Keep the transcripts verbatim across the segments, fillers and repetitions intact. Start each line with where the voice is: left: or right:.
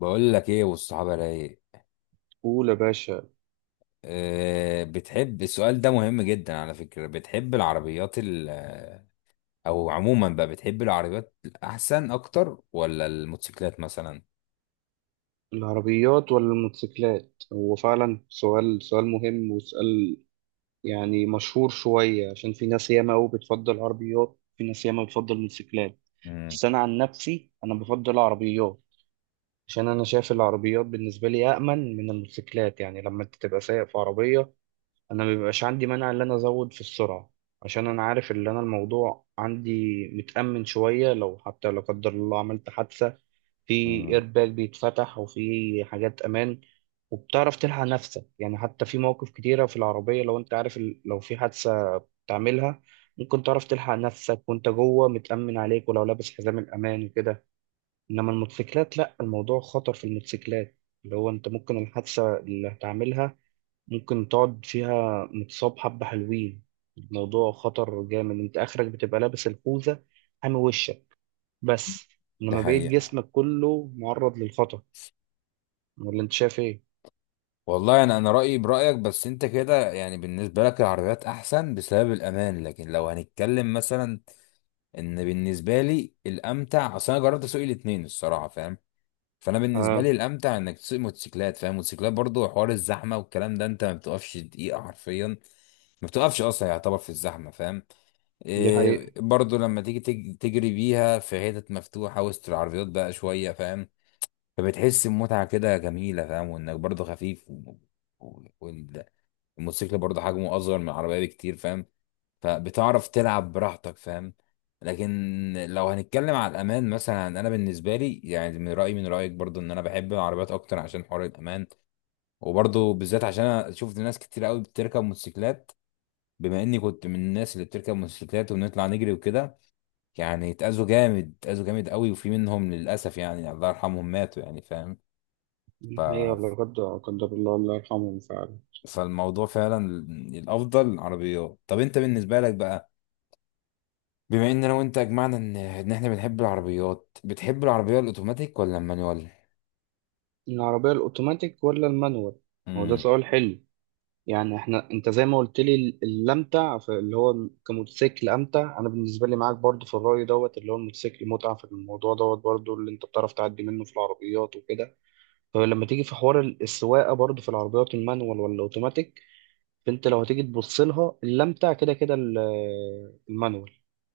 left: بقول لك ايه والصحابه رايق.
right: قول يا باشا.
left: أه، بتحب السؤال ده مهم جدا على فكره، بتحب العربيات ال او عموما بقى، بتحب العربيات احسن اكتر ولا الموتوسيكلات مثلا؟
right: العربيات ولا الموتوسيكلات، هو فعلا سؤال سؤال مهم، وسؤال يعني مشهور شوية، عشان في ناس ياما أوي بتفضل العربيات، في ناس ياما بتفضل الموتوسيكلات.
left: امم
right: بس أنا عن نفسي أنا بفضل العربيات، عشان أنا شايف العربيات بالنسبة لي أأمن من الموتوسيكلات. يعني لما أنت تبقى سايق في عربية، أنا مبيبقاش عندي مانع إن أنا أزود في السرعة، عشان أنا عارف إن أنا الموضوع عندي متأمن شوية. لو حتى لا قدر الله عملت حادثة، في
left: امم
right: ايرباك بيتفتح، وفي حاجات امان، وبتعرف تلحق نفسك. يعني حتى في مواقف كتيرة في العربية، لو انت عارف ال- لو في حادثة تعملها، ممكن تعرف تلحق نفسك، وانت جوه متأمن عليك، ولو لابس حزام الأمان وكده. انما الموتوسيكلات لا، الموضوع خطر في الموتوسيكلات، اللي هو انت ممكن الحادثة اللي هتعملها، ممكن تقعد فيها متصاب حبة حلوين. الموضوع خطر جامد، انت اخرك بتبقى لابس الخوذة حامي وشك بس،
left: ده
right: انما بقية
left: حقيقة.
right: جسمك كله معرض للخطر. ولا انت شايف ايه؟
left: والله انا انا رايي برايك، بس انت كده يعني بالنسبه لك العربيات احسن بسبب الامان، لكن لو هنتكلم مثلا ان بالنسبه لي الامتع، اصل انا جربت اسوق الاثنين الصراحه فاهم. فانا بالنسبه
right: اه،
left: لي الامتع انك تسوق موتوسيكلات فاهم، موتوسيكلات برضو حوار الزحمه والكلام ده، انت ما بتقفش دقيقه حرفيا، ما بتقفش اصلا يعتبر في الزحمه فاهم.
right: دي
left: إيه
right: حقيقة.
left: برضو لما تيجي تج- تجري بيها في حتت مفتوحه وسط العربيات بقى شويه فاهم. فبتحس بمتعه كده جميله فاهم، وانك برضو خفيف و... و... الموتوسيكل برضه حجمه اصغر من العربيه بكتير فاهم، فبتعرف تلعب براحتك فاهم. لكن لو هنتكلم على الامان مثلا انا بالنسبه لي يعني من رايي من رايك برضه ان انا بحب العربيات اكتر عشان حوار الامان، وبرضه بالذات عشان انا شفت ناس كتير قوي بتركب موتوسيكلات، بما اني كنت من الناس اللي بتركب موتوسيكلات وبنطلع نجري وكده، يعني اتأذوا جامد، اتأذوا جامد قوي، وفي منهم للاسف يعني الله يرحمهم ماتوا يعني فاهم.
right: دي
left: ف
right: حقيقة، ولا قدر قدر الله، الله يرحمهم فعلا.
left: فالموضوع فعلا الافضل العربيات. طب انت بالنسبه لك بقى، بما ان انا وانت اجمعنا ان ان احنا بنحب العربيات، بتحب العربيه الاوتوماتيك ولا المانيوال؟
right: العربية الأوتوماتيك ولا المانوال؟ هو ده
left: امم
right: سؤال حلو. يعني احنا انت زي ما قلت لي، ال- الأمتع في- اللي هو كموتوسيكل أمتع. أنا بالنسبة لي معاك برضو في الرأي دوت، اللي هو الموتوسيكل متعة في الموضوع دوت، برضو اللي انت بتعرف تعدي منه في العربيات وكده. فلما تيجي في حوار ال- السواقة برضو في العربيات، المانوال ولا الأوتوماتيك؟ فانت لو هتيجي تبص لها، الأمتع كده كده ال- المانوال.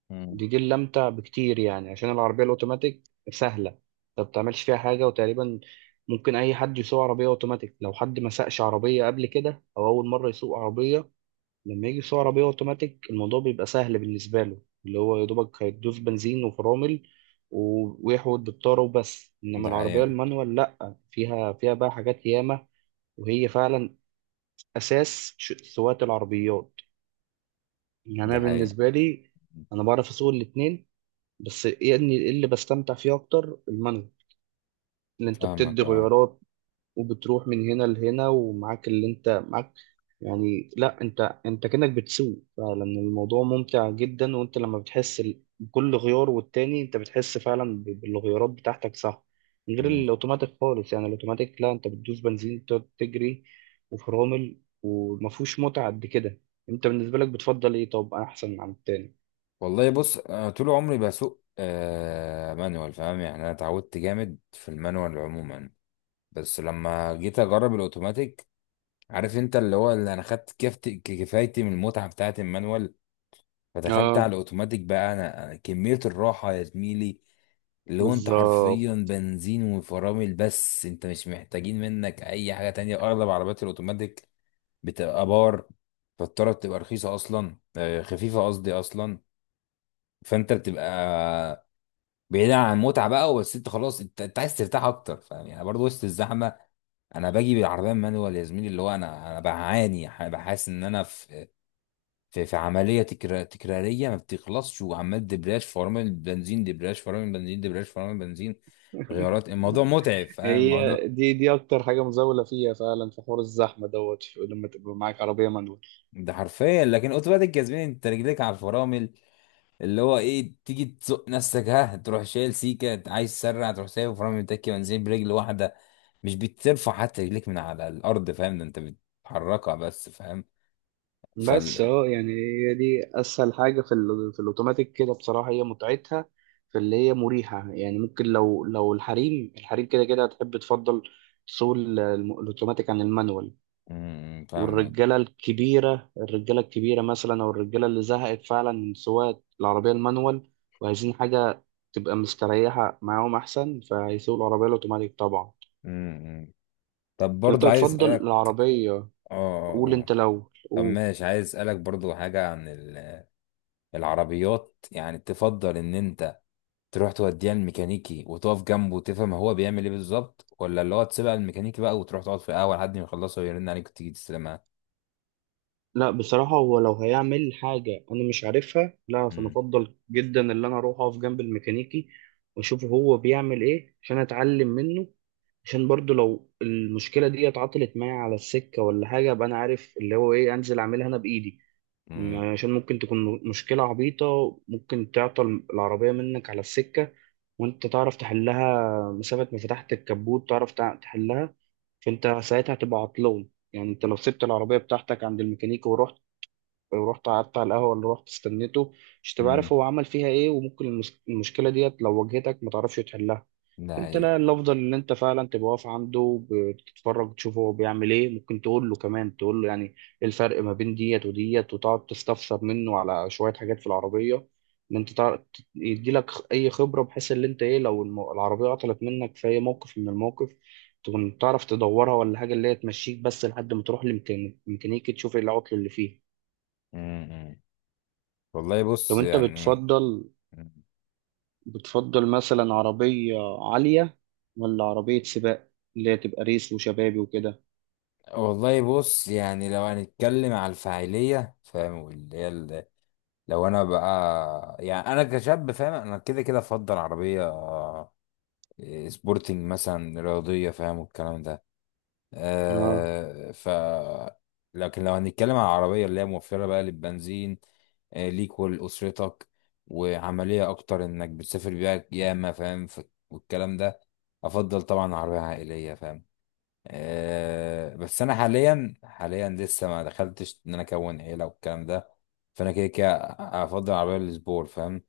left: امم
right: دي دي اللي امتع بكتير، يعني عشان العربيه الاوتوماتيك سهله، انت ما بتعملش فيها حاجه. وتقريبا ممكن اي حد يسوق عربيه اوتوماتيك، لو حد ما سقش عربيه قبل كده، او اول مره يسوق عربيه، لما يجي يسوق عربيه اوتوماتيك، الموضوع بيبقى سهل بالنسبه له، اللي هو يا دوبك هيدوس بنزين وفرامل و- ويحود بالطاره وبس. انما
left: ده
right: العربيه
left: حقيقة.
right: المانوال لا، فيها فيها بقى حاجات ياما، وهي فعلا اساس ش- سواقه العربيات. يعني انا
left: ده حقيقة.
right: بالنسبه لي، انا بعرف اسوق الاتنين، بس يعني اللي بستمتع فيه اكتر المانجا، اللي انت بتدي
left: فاهمك اه.
right: غيارات، وبتروح من هنا لهنا ومعاك اللي انت معاك. يعني لا، انت انت كأنك بتسوق فعلا، الموضوع ممتع جدا. وانت لما بتحس ال- بكل غيار والتاني، انت بتحس فعلا ب- بالغيارات بتاعتك، صح؟ من غير
left: امم
right: الاوتوماتيك خالص. يعني الاوتوماتيك لا، انت بتدوس بنزين تقعد تجري وفرامل، ومفهوش متعة قد كده. انت بالنسبة لك بتفضل ايه؟ طب، احسن عن التاني؟
left: والله بص، أنا طول عمري بسوق آه مانوال فاهم، يعني انا اتعودت جامد في المانوال عموما. بس لما جيت اجرب الاوتوماتيك، عارف انت اللي هو اللي انا خدت كفت- كفايتي من المتعه بتاعت المانوال، فدخلت على
right: اه.
left: الاوتوماتيك بقى، انا أنا كمية الراحة يا زميلي، اللي هو انت
right: بالظبط.
left: حرفيا بنزين وفرامل بس، انت مش محتاجين منك اي حاجة تانية. اغلب عربيات الاوتوماتيك بتبقى بار، فالطرة بتبقى رخيصة اصلا آه، خفيفة قصدي اصلا. فانت بتبقى بعيد عن المتعة بقى، بس انت خلاص انت, انت عايز ترتاح اكتر فاهم، يعني برضه وسط الزحمة انا باجي بالعربية مانوال يا زميلي، اللي هو انا انا بعاني ح- بحس ان انا في في في عمليه تكرا- تكراريه ما بتخلصش، وعمال دبرياج فرامل بنزين، دبرياج فرامل بنزين، دبرياج فرامل بنزين، غيارات. الموضوع متعب فاهم
right: هي
left: الموضوع،
right: دي دي اكتر حاجه مزاوله فيها فعلا، في حوار الزحمه دوت في- لما تبقى معاك عربيه مانوال.
left: ده حرفيا. لكن اوتوماتيك كسبان، انت رجليك على الفرامل، اللي هو ايه تيجي تزق نفسك ها تروح شايل سيكه، عايز تسرع تروح سايب فرامل تكي بنزين برجل واحده، مش بترفع حتى رجليك من على الارض فاهم، ده انت بتحركها بس فاهم.
right: بس
left: فال
right: اه، يعني هي دي اسهل حاجه في ال- في الاوتوماتيك كده بصراحه، هي متعتها في اللي هي مريحه. يعني ممكن لو لو الحريم الحريم كده كده هتحب تفضل سوق ال- الم- الاوتوماتيك عن المانوال.
left: امم، فاهمك.
right: والرجاله الكبيره، الرجاله الكبيره مثلا، او الرجاله اللي زهقت فعلا من سواقه العربيه المانوال، وعايزين حاجه تبقى مستريحه معاهم احسن، فهيسوقوا العربيه الاوتوماتيك طبعا.
left: امم. طب
right: طب انت
left: برضه عايز
right: بتفضل
left: اسالك.
right: العربية؟
left: اه اه
right: قول
left: آه.
right: انت، لو
left: طب
right: قول.
left: ماشي، عايز اسالك برضو حاجه عن ال- العربيات، يعني تفضل ان انت تروح توديها الميكانيكي وتقف جنبه وتفهم هو بيعمل ايه بالظبط، ولا اللي هو تسيبها الميكانيكي بقى وتروح تقعد في القهوه لحد ما يخلصها ويرن عليك وتيجي تستلمها؟
right: لا بصراحة، هو لو هيعمل حاجة انا مش عارفها، لا فانا
left: امم
right: افضل جدا اللي انا اروح اقف جنب الميكانيكي، واشوف هو بيعمل ايه عشان اتعلم منه. عشان برضو لو المشكلة دي اتعطلت معايا على السكة ولا حاجة، ابقى انا عارف اللي هو ايه، انزل اعملها انا بايدي.
left: امم
right: عشان ممكن تكون مشكلة عبيطة، ممكن تعطل العربية منك على السكة، وانت تعرف تحلها، مسافة ما فتحت الكبوت تعرف تع- تحلها. فانت ساعتها هتبقى عطلان. يعني انت لو سبت العربية بتاعتك عند الميكانيكي ورحت ورحت قعدت على القهوة اللي رحت استنيته، مش تبقى عارف
left: امم
right: هو عمل فيها ايه، وممكن المس- المشكلة ديت لو واجهتك ما تعرفش تحلها.
left: ده
right: انت
left: هي.
right: لا، الافضل ان انت فعلا تبقى واقف عنده بتتفرج، تشوفه هو بيعمل ايه. ممكن تقول له كمان، تقول له يعني ايه الفرق ما بين ديت وديت، وتقعد تستفسر منه على شويه حاجات في العربيه، ان انت تعرف، يدي لك اي خبره، بحيث ان انت ايه، لو الم- العربيه عطلت منك في اي موقف من الموقف، تكون تعرف تدورها ولا حاجه اللي هي تمشيك بس، لحد ما تروح لميكانيكي تشوف ايه العطل اللي فيه.
left: امم والله
right: طب
left: بص
right: انت
left: يعني
right: بتفضل
left: مم.
right: بتفضل مثلا عربيه عاليه، ولا عربيه سباق اللي هي تبقى ريس وشبابي وكده؟
left: والله بص يعني، لو هنتكلم على الفاعليه فاهم واللي هي ال- لو انا بقى يعني انا كشاب فاهم، انا كده كده افضل عربيه إيه، سبورتنج مثلا، رياضية فاهم والكلام ده
right: اه.
left: آه. ف لكن لو هنتكلم على العربية اللي هي موفرة بقى للبنزين آه، ليك ولأسرتك، وعملية أكتر إنك بتسافر بيها ياما فاهم، ف- والكلام ده، أفضل طبعا عربية عائلية فاهم. آه، بس أنا حاليا حاليا لسه ما دخلتش إن أنا أكون عيلة والكلام ده، فأنا كده كده أفضل عربية للسبور فاهم،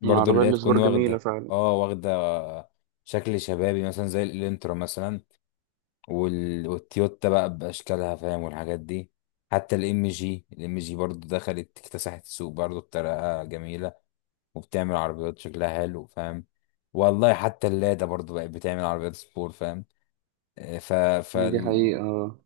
left: برضو
right: العربية
left: اللي هي تكون
right: السبور جميلة
left: واخدة.
right: فعلا.
left: اه واخدة شكل شبابي مثلا، زي الانترا مثلا وال... والتويوتا بقى بأشكالها فاهم والحاجات دي. حتى الام جي، الام جي برضو دخلت اكتسحت السوق برضو بطريقة جميلة، وبتعمل عربيات شكلها حلو فاهم. والله حتى اللادا برضو بقت بتعمل عربيات سبور فاهم. آه، ف...
right: هي دي حقيقة آه.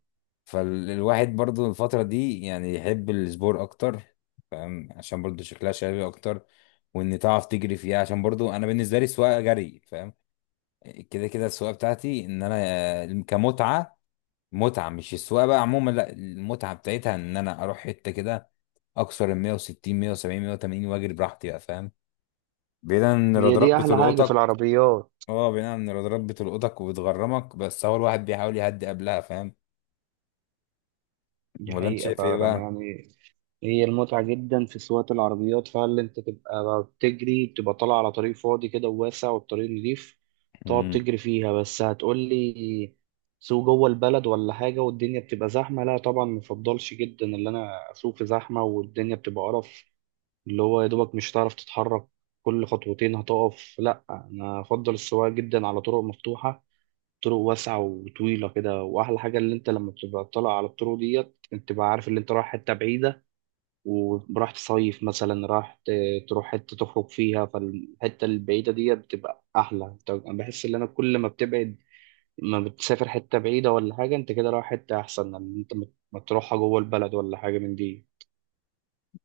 left: فالواحد برضو الفترة دي يعني يحب السبور أكتر فاهم، عشان برضو شكلها شبابي أكتر، وإن تعرف تجري فيها عشان برضو أنا بالنسبة لي السواقة جري فاهم. كده كده السواقة بتاعتي إن أنا آه، كمتعة، متعة، مش السواقة بقى عموما، لا، المتعة بتاعتها إن أنا أروح حتة كده أكثر ال مية وستين مية وسبعين مية وتمانين وأجري براحتي بقى فاهم، بعيدا إن
right: هي
left: الرادارات
right: دي أحلى حاجة في
left: بتلقطك.
right: العربيات.
left: اه بعيدا إن الرادارات بتلقطك وبتغرمك، بس هو الواحد بيحاول يهدي قبلها فاهم.
right: دي
left: ولا أنت
right: حقيقة
left: شايف إيه
right: فعلا،
left: بقى؟
right: يعني هي المتعة جدا في سواقة العربيات فعلا، أنت تبقى بتجري، بتبقى طالع على طريق فاضي كده وواسع، والطريق نضيف، تقعد تجري فيها بس. هتقولي سوق جوه البلد ولا حاجة والدنيا بتبقى زحمة؟ لا طبعا، مفضلش جدا اللي أنا أسوق في زحمة والدنيا بتبقى قرف، اللي هو يا دوبك مش هتعرف تتحرك، كل خطوتين هتقف. لا انا افضل السواقه جدا على طرق مفتوحه، طرق واسعه وطويله كده. واحلى حاجه اللي انت لما بتبقى طالع على الطرق ديت، انت بقى عارف اللي انت رايح حته بعيده، وراح تصيف مثلا، راح ت- تروح حته تخرج فيها، فالحته البعيده ديت بتبقى احلى. انت انا بحس ان انا كل ما بتبعد، ما بتسافر حته بعيده ولا حاجه، انت كده رايح حته احسن من إن انت ما ما تروحها جوه البلد ولا حاجه من دي.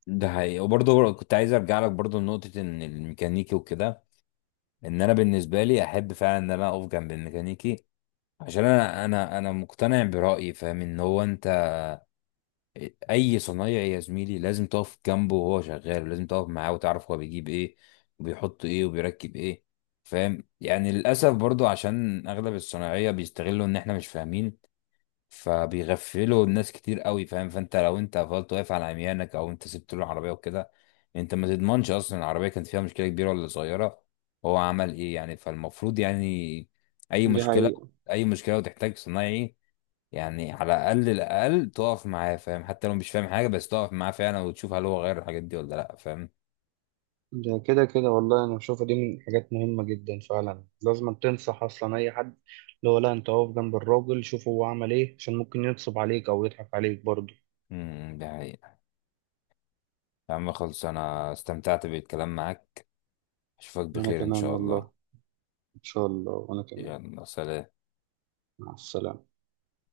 left: ده حقيقي. وبرضه كنت عايز ارجع لك برضه لنقطة ان الميكانيكي وكده، ان انا بالنسبة لي احب فعلا ان انا اقف جنب الميكانيكي، عشان انا انا انا مقتنع برأيي فاهم ان هو انت اي صنايعي يا زميلي لازم تقف جنبه وهو شغال، ولازم تقف معاه وتعرف هو بيجيب ايه وبيحط ايه وبيركب ايه فاهم. يعني للاسف برضه عشان اغلب الصناعية بيستغلوا ان احنا مش فاهمين، فبيغفلوا الناس كتير قوي فاهم. فانت لو انت فضلت واقف على عميانك او انت سبت له العربيه وكده، انت ما تضمنش اصلا العربيه كانت فيها مشكله كبيره ولا صغيره، هو عمل ايه يعني. فالمفروض يعني اي
right: دي
left: مشكله،
right: حقيقة.
left: اي مشكله وتحتاج صنايعي، يعني على الاقل الاقل تقف معاه فاهم، حتى لو مش فاهم حاجه بس تقف معاه فعلا وتشوف هل هو غير الحاجات دي ولا لا فاهم.
right: ده كده كده والله انا بشوفها دي من الحاجات مهمه جدا فعلا، لازم تنصح اصلا اي حد، اللي هو لا، انت اقف جنب الراجل شوف هو عمل ايه، عشان ممكن ينصب عليك او يضحك عليك برضه.
left: امم ده حقيقة. يا عم خلص، انا استمتعت بالكلام معاك، اشوفك
right: انا
left: بخير ان
right: كمان
left: شاء الله.
right: والله. ان شاء الله، وانا كمان.
left: يلا سلام
right: مع السلامه.